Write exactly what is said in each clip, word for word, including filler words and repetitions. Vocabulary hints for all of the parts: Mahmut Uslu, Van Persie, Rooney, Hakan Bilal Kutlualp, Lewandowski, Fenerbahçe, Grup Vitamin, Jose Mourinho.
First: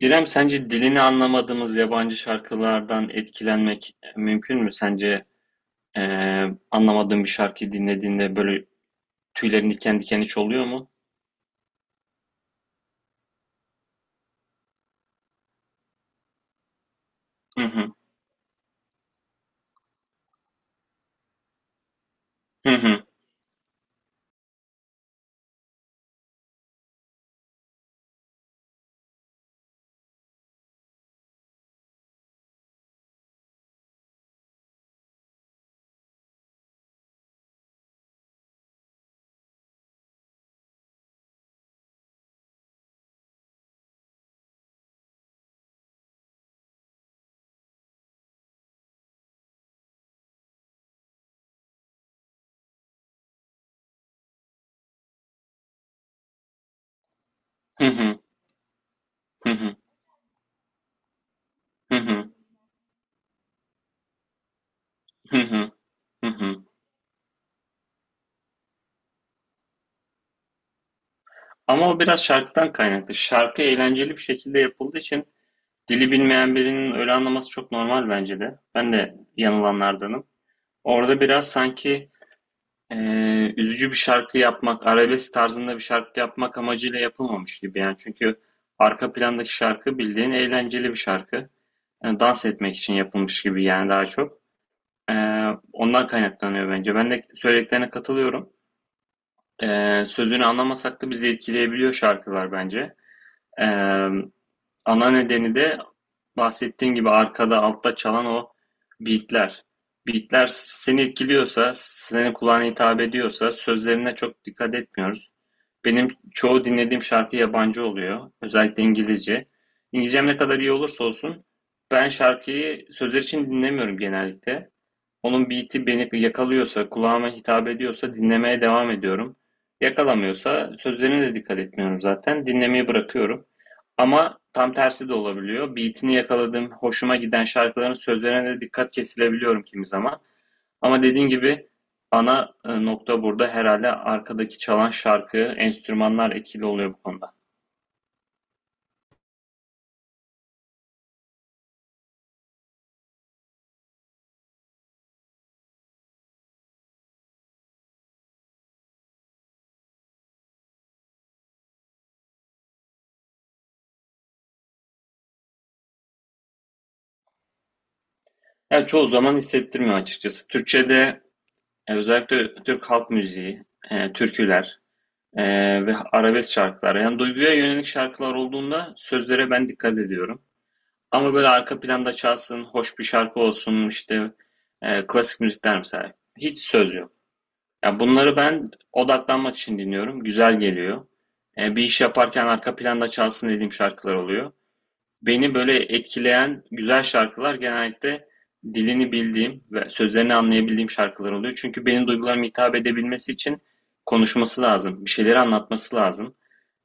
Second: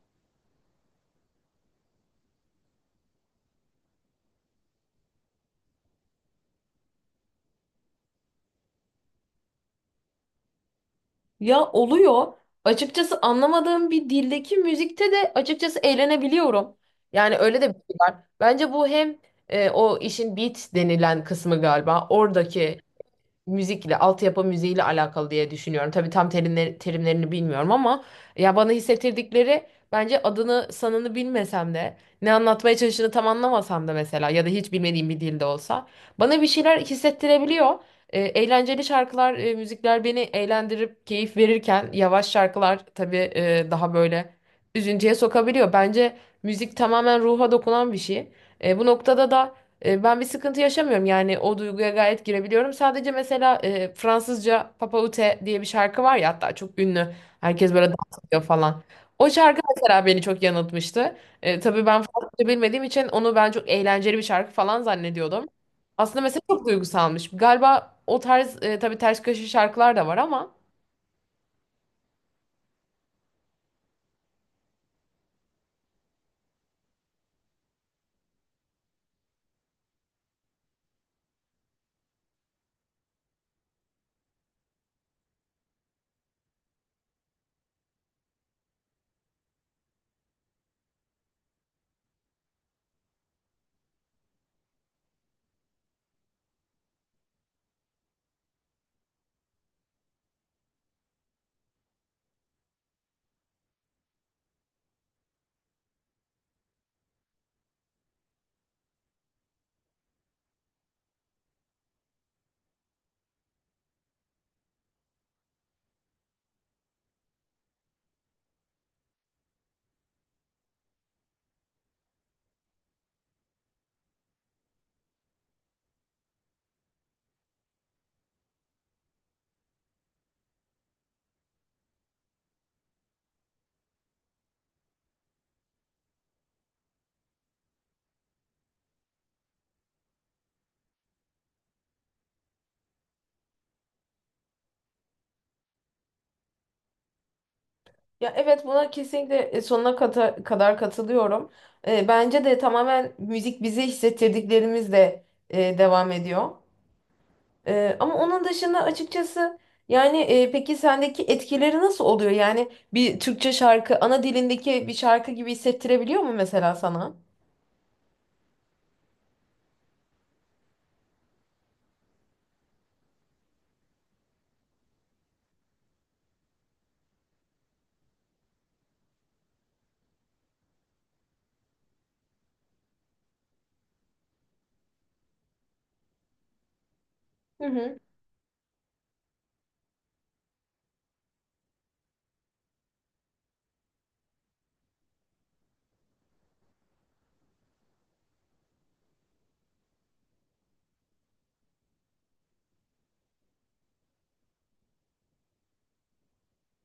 İrem, sence dilini anlamadığımız yabancı şarkılardan etkilenmek mümkün mü? Sence e, anlamadığın bir şarkıyı dinlediğinde böyle tüylerin diken diken hiç oluyor mu? Ya oluyor. Açıkçası anlamadığım bir dildeki müzikte de açıkçası eğlenebiliyorum. Yani öyle Hı de bir hı, şey var. Bence bu hem e, o işin beat denilen kısmı galiba. hı Oradaki hı, müzikle, altyapı müziğiyle alakalı diye düşünüyorum. Tabii tam terimleri, terimlerini bilmiyorum ama ya bana hissettirdikleri, bence adını sanını bilmesem de, ne anlatmaya çalıştığını tam anlamasam da, mesela ya da hiç bilmediğim bir dilde olsa bana bir şeyler hissettirebiliyor. E, eğlenceli şarkılar, e, müzikler beni eğlendirip keyif verirken yavaş şarkılar tabii e, daha böyle üzüntüye sokabiliyor. Bence müzik tamamen ruha dokunan bir şey. E, bu noktada da e, ben bir sıkıntı yaşamıyorum, yani o duyguya gayet girebiliyorum. Sadece mesela e, Fransızca Papa Ute diye bir şarkı var ya, hatta çok ünlü. Herkes hı böyle hı, dans ediyor falan. O hı şarkı hı, mesela beni çok yanıltmıştı. E, tabii hı ben hı, Fransızca bilmediğim için onu ben çok eğlenceli bir şarkı falan hı zannediyordum. hı, Aslında hı mesela hı. çok duygusalmış. Galiba o tarz, e, tabii ters köşe şarkılar da var ama. Ama o biraz şarkıdan kaynaklı. Şarkı eğlenceli bir şekilde yapıldığı için dili bilmeyen birinin öyle anlaması çok normal bence de. Ben de yanılanlardanım. Orada biraz sanki Eee, üzücü bir şarkı yapmak, arabesk tarzında bir şarkı yapmak amacıyla yapılmamış gibi yani. Çünkü arka plandaki şarkı bildiğin eğlenceli bir şarkı. Yani dans etmek için yapılmış gibi yani daha çok. Eee, ondan kaynaklanıyor bence. Ben de söylediklerine katılıyorum. Eee, sözünü anlamasak da bizi etkileyebiliyor şarkılar bence. Eee, Ana nedeni de bahsettiğim gibi arkada, altta çalan o beatler. Beatler seni etkiliyorsa, senin kulağına hitap ediyorsa sözlerine çok dikkat etmiyoruz. Benim çoğu dinlediğim şarkı yabancı oluyor. Özellikle İngilizce. İngilizcem ne kadar iyi olursa olsun ben şarkıyı sözler için dinlemiyorum genellikle. Onun beat'i beni yakalıyorsa, kulağıma hitap ediyorsa dinlemeye devam ediyorum. Yakalamıyorsa sözlerine de dikkat etmiyorum zaten. Dinlemeyi bırakıyorum. Ama tam tersi de olabiliyor. Beat'ini yakaladığım, hoşuma giden şarkıların sözlerine de dikkat kesilebiliyorum kimi zaman. Ama dediğin gibi ana e, nokta burada herhalde arkadaki çalan şarkı, enstrümanlar etkili oluyor bu konuda. Ya evet, buna kesinlikle, e, sonuna kata- kadar katılıyorum. E, bence de tamamen müzik bize hissettirdiklerimizle e, devam ediyor. Ee, ama onun dışında açıkçası, yani, e, peki sendeki etkileri nasıl oluyor? Yani bir Türkçe şarkı ana dilindeki bir şarkı gibi hissettirebiliyor mu mesela sana? Yani çoğu zaman hissettirmiyor açıkçası. Türkçe'de e, özellikle Türk halk müziği, e, türküler, Ee, ve arabesk şarkılar. Yani duyguya yönelik şarkılar olduğunda sözlere ben dikkat ediyorum. Ama böyle arka planda çalsın, hoş bir şarkı olsun işte e, klasik müzikler mesela. Hiç söz yok. Hı hı. Ya bunları ben odaklanmak için dinliyorum. Güzel geliyor. E, bir iş yaparken arka planda çalsın dediğim şarkılar oluyor. Beni böyle etkileyen güzel şarkılar genellikle dilini bildiğim ve sözlerini anlayabildiğim şarkılar oluyor. Çünkü benim duygularıma hitap edebilmesi için konuşması lazım, bir şeyleri anlatması lazım.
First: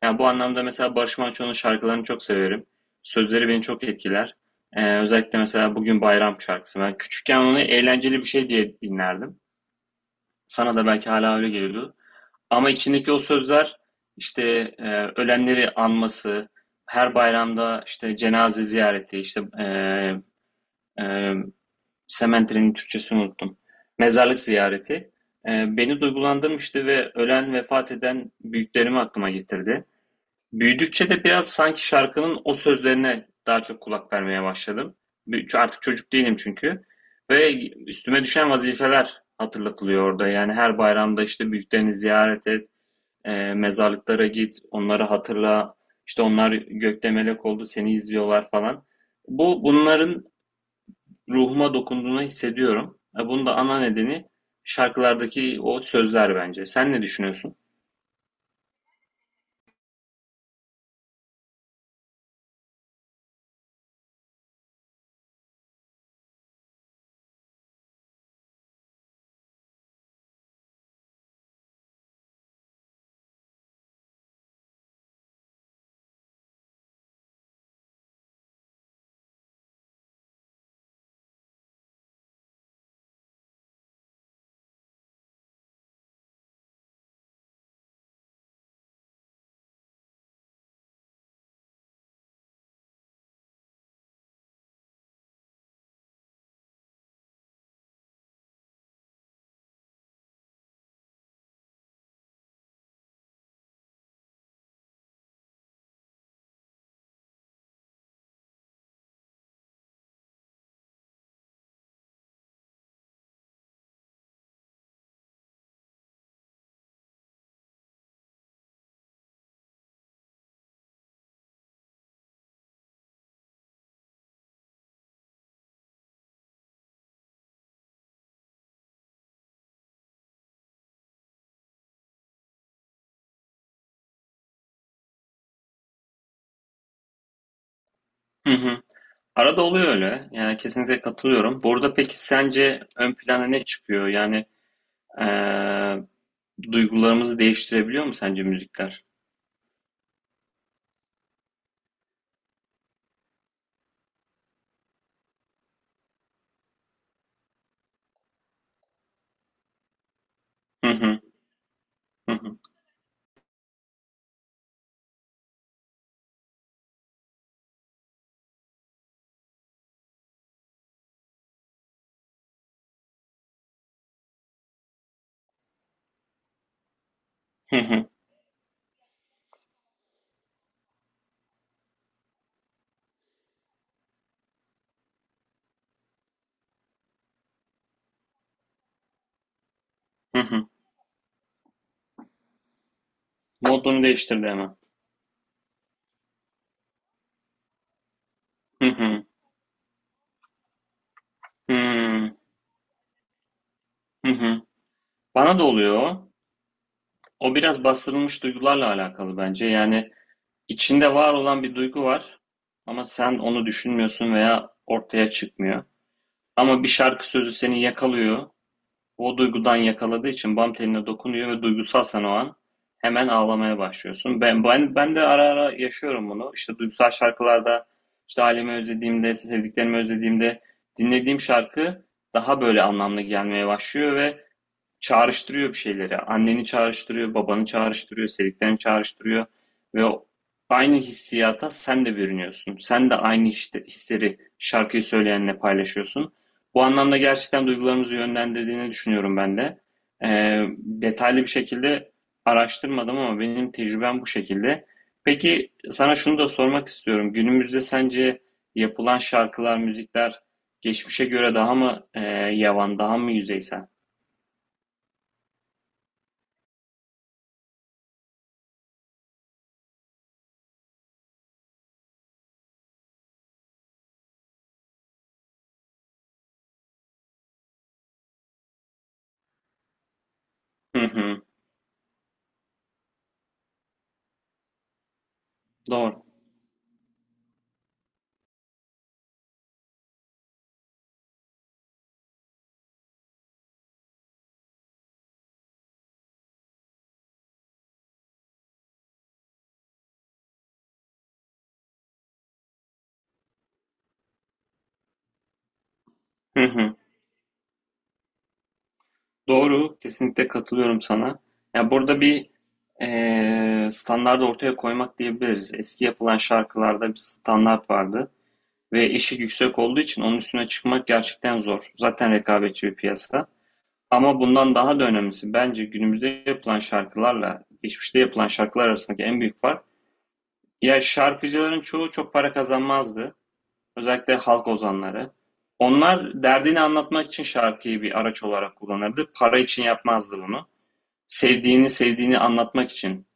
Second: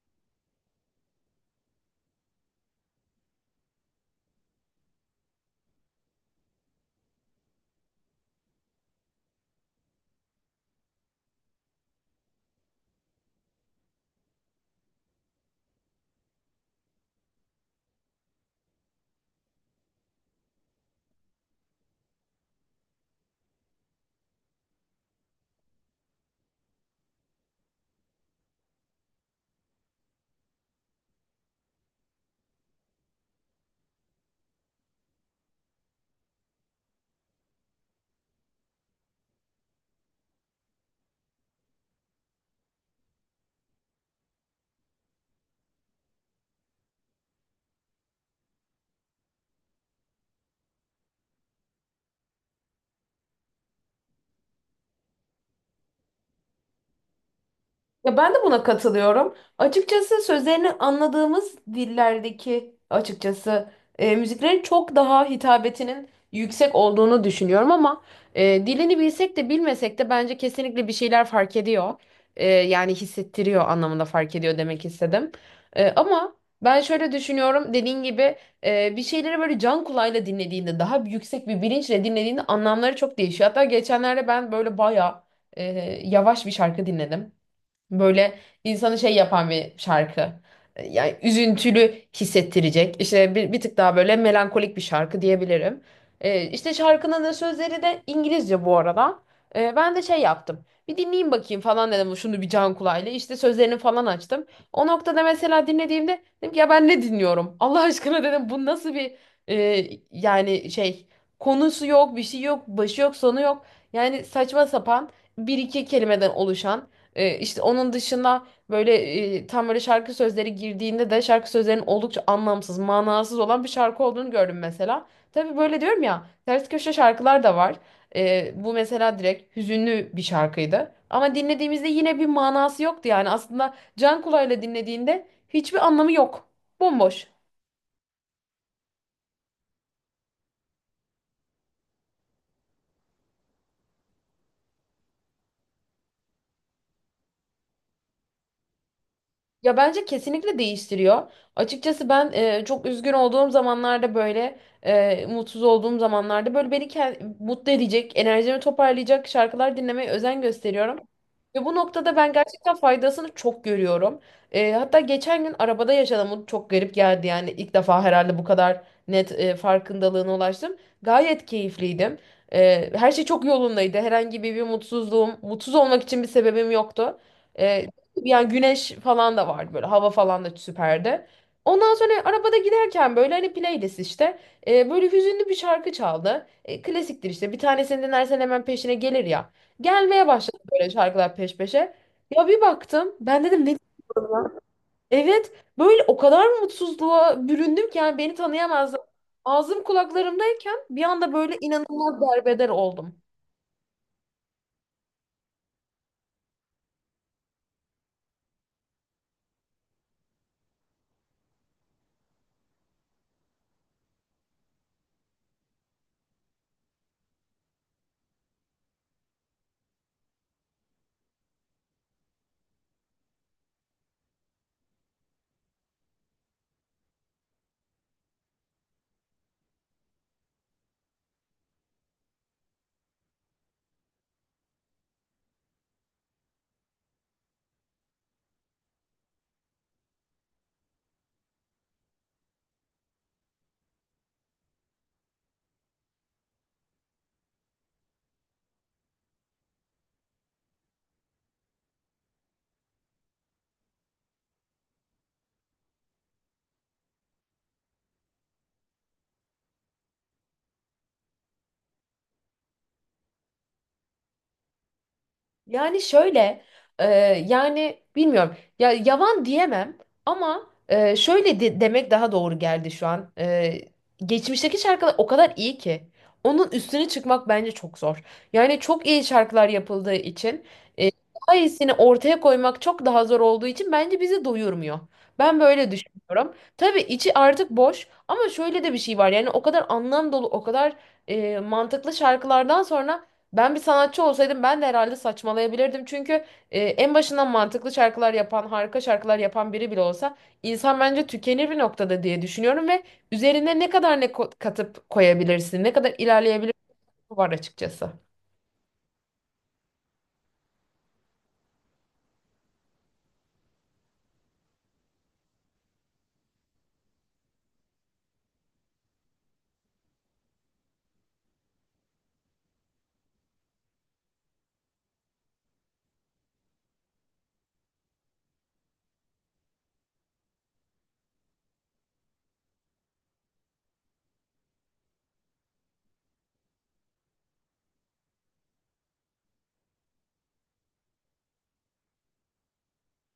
Yani bu anlamda mesela Barış Manço'nun şarkılarını çok severim. Sözleri beni çok etkiler. Ee, özellikle mesela Bugün Bayram şarkısı. Ben küçükken onu eğlenceli bir şey diye dinlerdim. Sana da belki hala öyle geliyordu. Ama içindeki o sözler işte e, ölenleri anması, her bayramda işte cenaze ziyareti, işte e, e, sementerinin Türkçesini unuttum. Mezarlık ziyareti e, beni duygulandırmıştı ve ölen vefat eden büyüklerimi aklıma getirdi. Büyüdükçe de biraz sanki şarkının o sözlerine daha çok kulak vermeye başladım. Bir- Artık çocuk değilim çünkü. Ve üstüme düşen vazifeler hatırlatılıyor orada. Yani her bayramda işte büyüklerini ziyaret et, e, mezarlıklara git, onları hatırla. İşte onlar gökte melek oldu, seni izliyorlar falan. Bu bunların ruhuma dokunduğunu hissediyorum. E, bunun da ana nedeni şarkılardaki o sözler bence. Sen ne düşünüyorsun? Ya ben de buna katılıyorum. Açıkçası sözlerini anladığımız dillerdeki açıkçası e, müziklerin çok daha hitabetinin yüksek olduğunu düşünüyorum, ama e, dilini bilsek de bilmesek de bence kesinlikle bir şeyler fark ediyor. E, yani hissettiriyor anlamında fark ediyor demek istedim. E, ama ben şöyle düşünüyorum, dediğin gibi, e, bir şeyleri böyle can kulağıyla dinlediğinde, daha yüksek bir bilinçle dinlediğinde anlamları çok değişiyor. Hatta geçenlerde ben böyle bayağı e, yavaş bir şarkı dinledim. Böyle insanı şey yapan bir şarkı. E, Yani üzüntülü hissettirecek. İşte bir, bir tık daha böyle melankolik bir şarkı diyebilirim. Ee, işte şarkının da sözleri de İngilizce bu arada. Ee, ben de şey yaptım. Bir dinleyeyim bakayım falan dedim şunu bir can kulağıyla. İşte sözlerini falan açtım. O noktada mesela dinlediğimde dedim ki, ya ben ne dinliyorum? Allah aşkına dedim, bu nasıl bir, e, yani şey, konusu yok, bir şey yok, başı yok, sonu yok. Yani saçma sapan bir iki kelimeden oluşan, e, işte onun dışında böyle, e, tam böyle şarkı sözleri girdiğinde de şarkı sözlerinin oldukça anlamsız, manasız olan bir şarkı olduğunu gördüm mesela. Tabii böyle diyorum ya, ters köşe şarkılar da var. E, bu mesela direkt hüzünlü bir şarkıydı. Ama dinlediğimizde yine bir manası yoktu yani. Aslında can kulağıyla dinlediğinde hiçbir anlamı yok. Bomboş. Hı hı. Arada oluyor öyle. Yani kesinlikle katılıyorum. Burada peki sence ön plana ne çıkıyor? Yani e, duygularımızı değiştirebiliyor mu sence müzikler? Ya bence kesinlikle değiştiriyor. Açıkçası ben e, çok üzgün olduğum zamanlarda böyle, e, mutsuz olduğum zamanlarda böyle beni ke- mutlu edecek, enerjimi toparlayacak şarkılar dinlemeye özen Hı gösteriyorum. hı. Ve bu noktada ben Hı hı. gerçekten faydasını çok görüyorum. E, hatta geçen gün arabada yaşadım. Bu çok garip geldi, yani ilk defa herhalde bu kadar net e, farkındalığına ulaştım. Gayet keyifliydim. E, her şey çok yolundaydı. Herhangi bir, bir mutsuzluğum, mutsuz olmak için bir sebebim yoktu. Hı E, hı. Yani güneş falan da vardı, böyle hava falan da süperdi. Ondan sonra arabada giderken böyle, hani playlist işte, e, böyle hüzünlü bir şarkı çaldı. E, klasiktir işte, bir tanesini dinlersen hemen peşine gelir ya. Gelmeye Hı başladı hı. böyle şarkılar peş peşe. Ya bir baktım, ben dedim ne? Modunu değiştirdi hemen. Evet, böyle o kadar mutsuzluğa büründüm ki yani beni Hı tanıyamazdım. hı. Ağzım kulaklarımdayken bir anda böyle Hı inanılmaz hı. derbeder oldum. Hı hı. Bana da oluyor o. O biraz bastırılmış duygularla alakalı bence. Yani içinde var olan bir duygu var ama sen onu düşünmüyorsun veya ortaya çıkmıyor. Ama bir şarkı sözü seni yakalıyor. O duygudan yakaladığı için bam teline dokunuyor ve duygusalsan o an hemen ağlamaya başlıyorsun. Ben, ben, ben de ara ara yaşıyorum bunu. İşte duygusal şarkılarda işte ailemi özlediğimde, sevdiklerimi özlediğimde dinlediğim şarkı daha böyle anlamlı gelmeye başlıyor ve çağrıştırıyor bir şeyleri. Anneni çağrıştırıyor, babanı çağrıştırıyor, sevdiklerini çağrıştırıyor ve aynı hissiyata sen de bürünüyorsun. Sen de aynı işte, hisleri şarkıyı söyleyenle paylaşıyorsun. Bu anlamda gerçekten duygularımızı yönlendirdiğini düşünüyorum ben de. Ee, detaylı bir şekilde araştırmadım ama benim tecrübem bu şekilde. Peki sana şunu da sormak istiyorum. Günümüzde sence yapılan şarkılar, müzikler geçmişe göre daha mı e, yavan, daha mı yüzeysel? Yani şöyle, e, yani bilmiyorum. Ya yavan diyemem ama, e, şöyle de- demek daha doğru geldi şu an. E, geçmişteki şarkılar o kadar iyi ki onun üstüne çıkmak bence çok zor. Yani çok iyi şarkılar yapıldığı için Hı e, hı. daha iyisini ortaya koymak çok daha zor olduğu için bence bizi doyurmuyor. Ben böyle Doğru. düşünüyorum. Tabii içi artık boş, ama şöyle de bir şey var. Yani o kadar anlam dolu, o kadar e, mantıklı şarkılardan sonra, ben bir sanatçı olsaydım ben de herhalde saçmalayabilirdim. Çünkü e, en başından mantıklı şarkılar yapan, harika şarkılar yapan biri bile olsa insan bence tükenir bir noktada diye düşünüyorum, ve üzerine ne kadar ne ko- katıp koyabilirsin, ne kadar Hı ilerleyebilirsin, hı. var açıkçası. Doğru. Kesinlikle katılıyorum sana. Ya burada bir eee standart ortaya koymak diyebiliriz. Eski yapılan şarkılarda bir standart vardı ve eşik yüksek olduğu için onun üstüne çıkmak gerçekten zor. Zaten rekabetçi bir piyasa. Ama bundan daha da önemlisi bence günümüzde yapılan şarkılarla geçmişte yapılan şarkılar arasındaki en büyük fark. Ya şarkıcıların çoğu çok para kazanmazdı. Özellikle halk ozanları. Onlar derdini anlatmak için şarkıyı bir araç olarak kullanırdı. Para için yapmazdı bunu. Sevdiğini sevdiğini anlatmak için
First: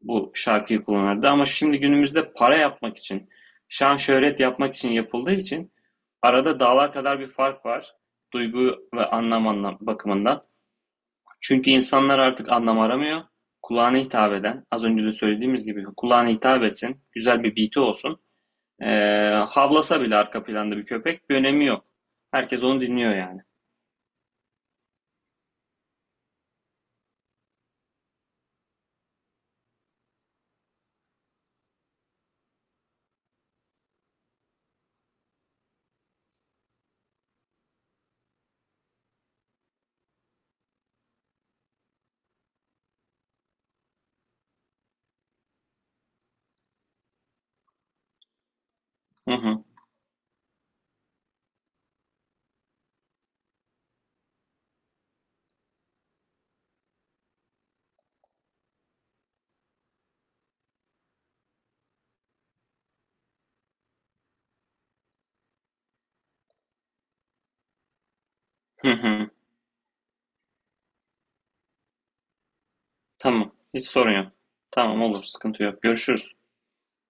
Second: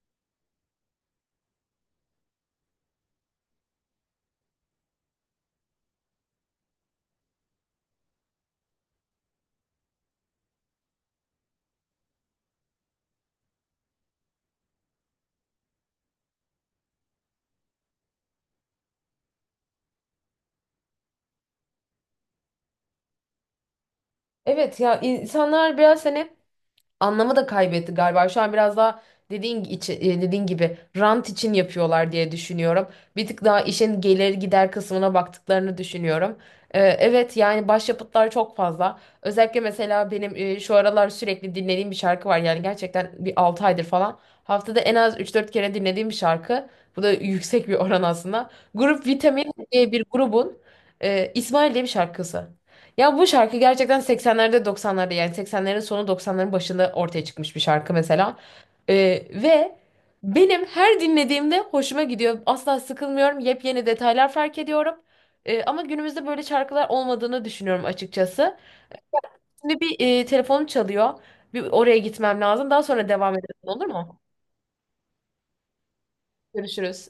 bu şarkıyı kullanırdı. Ama şimdi günümüzde para yapmak için, şan şöhret yapmak için yapıldığı için arada dağlar kadar bir fark var. Duygu ve anlam anlam bakımından. Çünkü insanlar artık anlam aramıyor. Kulağına hitap eden, az önce de söylediğimiz gibi kulağına hitap etsin, güzel bir beat'i olsun, ee, havlasa bile arka planda bir köpek bir önemi yok. Herkes onu dinliyor yani. Evet, ya insanlar biraz seni, anlamı da kaybetti galiba. Şu an biraz daha dediğin içi, e, dediğin gibi rant için yapıyorlar diye düşünüyorum. Bir tık daha işin gelir gider kısmına baktıklarını düşünüyorum. Ee, evet, yani başyapıtlar çok fazla. Özellikle mesela benim e, şu aralar sürekli dinlediğim bir şarkı var. Yani gerçekten bir altı aydır falan. Haftada en az üç dört kere dinlediğim bir şarkı. Bu da yüksek bir oran aslında. Grup Hı Vitamin hı. diye bir grubun e, İsmail diye bir şarkısı. Ya bu şarkı gerçekten seksenlerde doksanlarda, yani seksenlerin sonu doksanların başında ortaya çıkmış bir şarkı mesela. Ee, Ve benim her dinlediğimde hoşuma gidiyor. Asla sıkılmıyorum. Yepyeni detaylar fark ediyorum. Ee, ama günümüzde böyle şarkılar olmadığını düşünüyorum açıkçası. Hı hı. Şimdi bir, e, telefonum çalıyor. Bir oraya gitmem lazım. Daha sonra devam Tamam. edelim, olur Hiç sorun mu? yok. Tamam olur. Sıkıntı yok. Görüşürüz. Görüşürüz.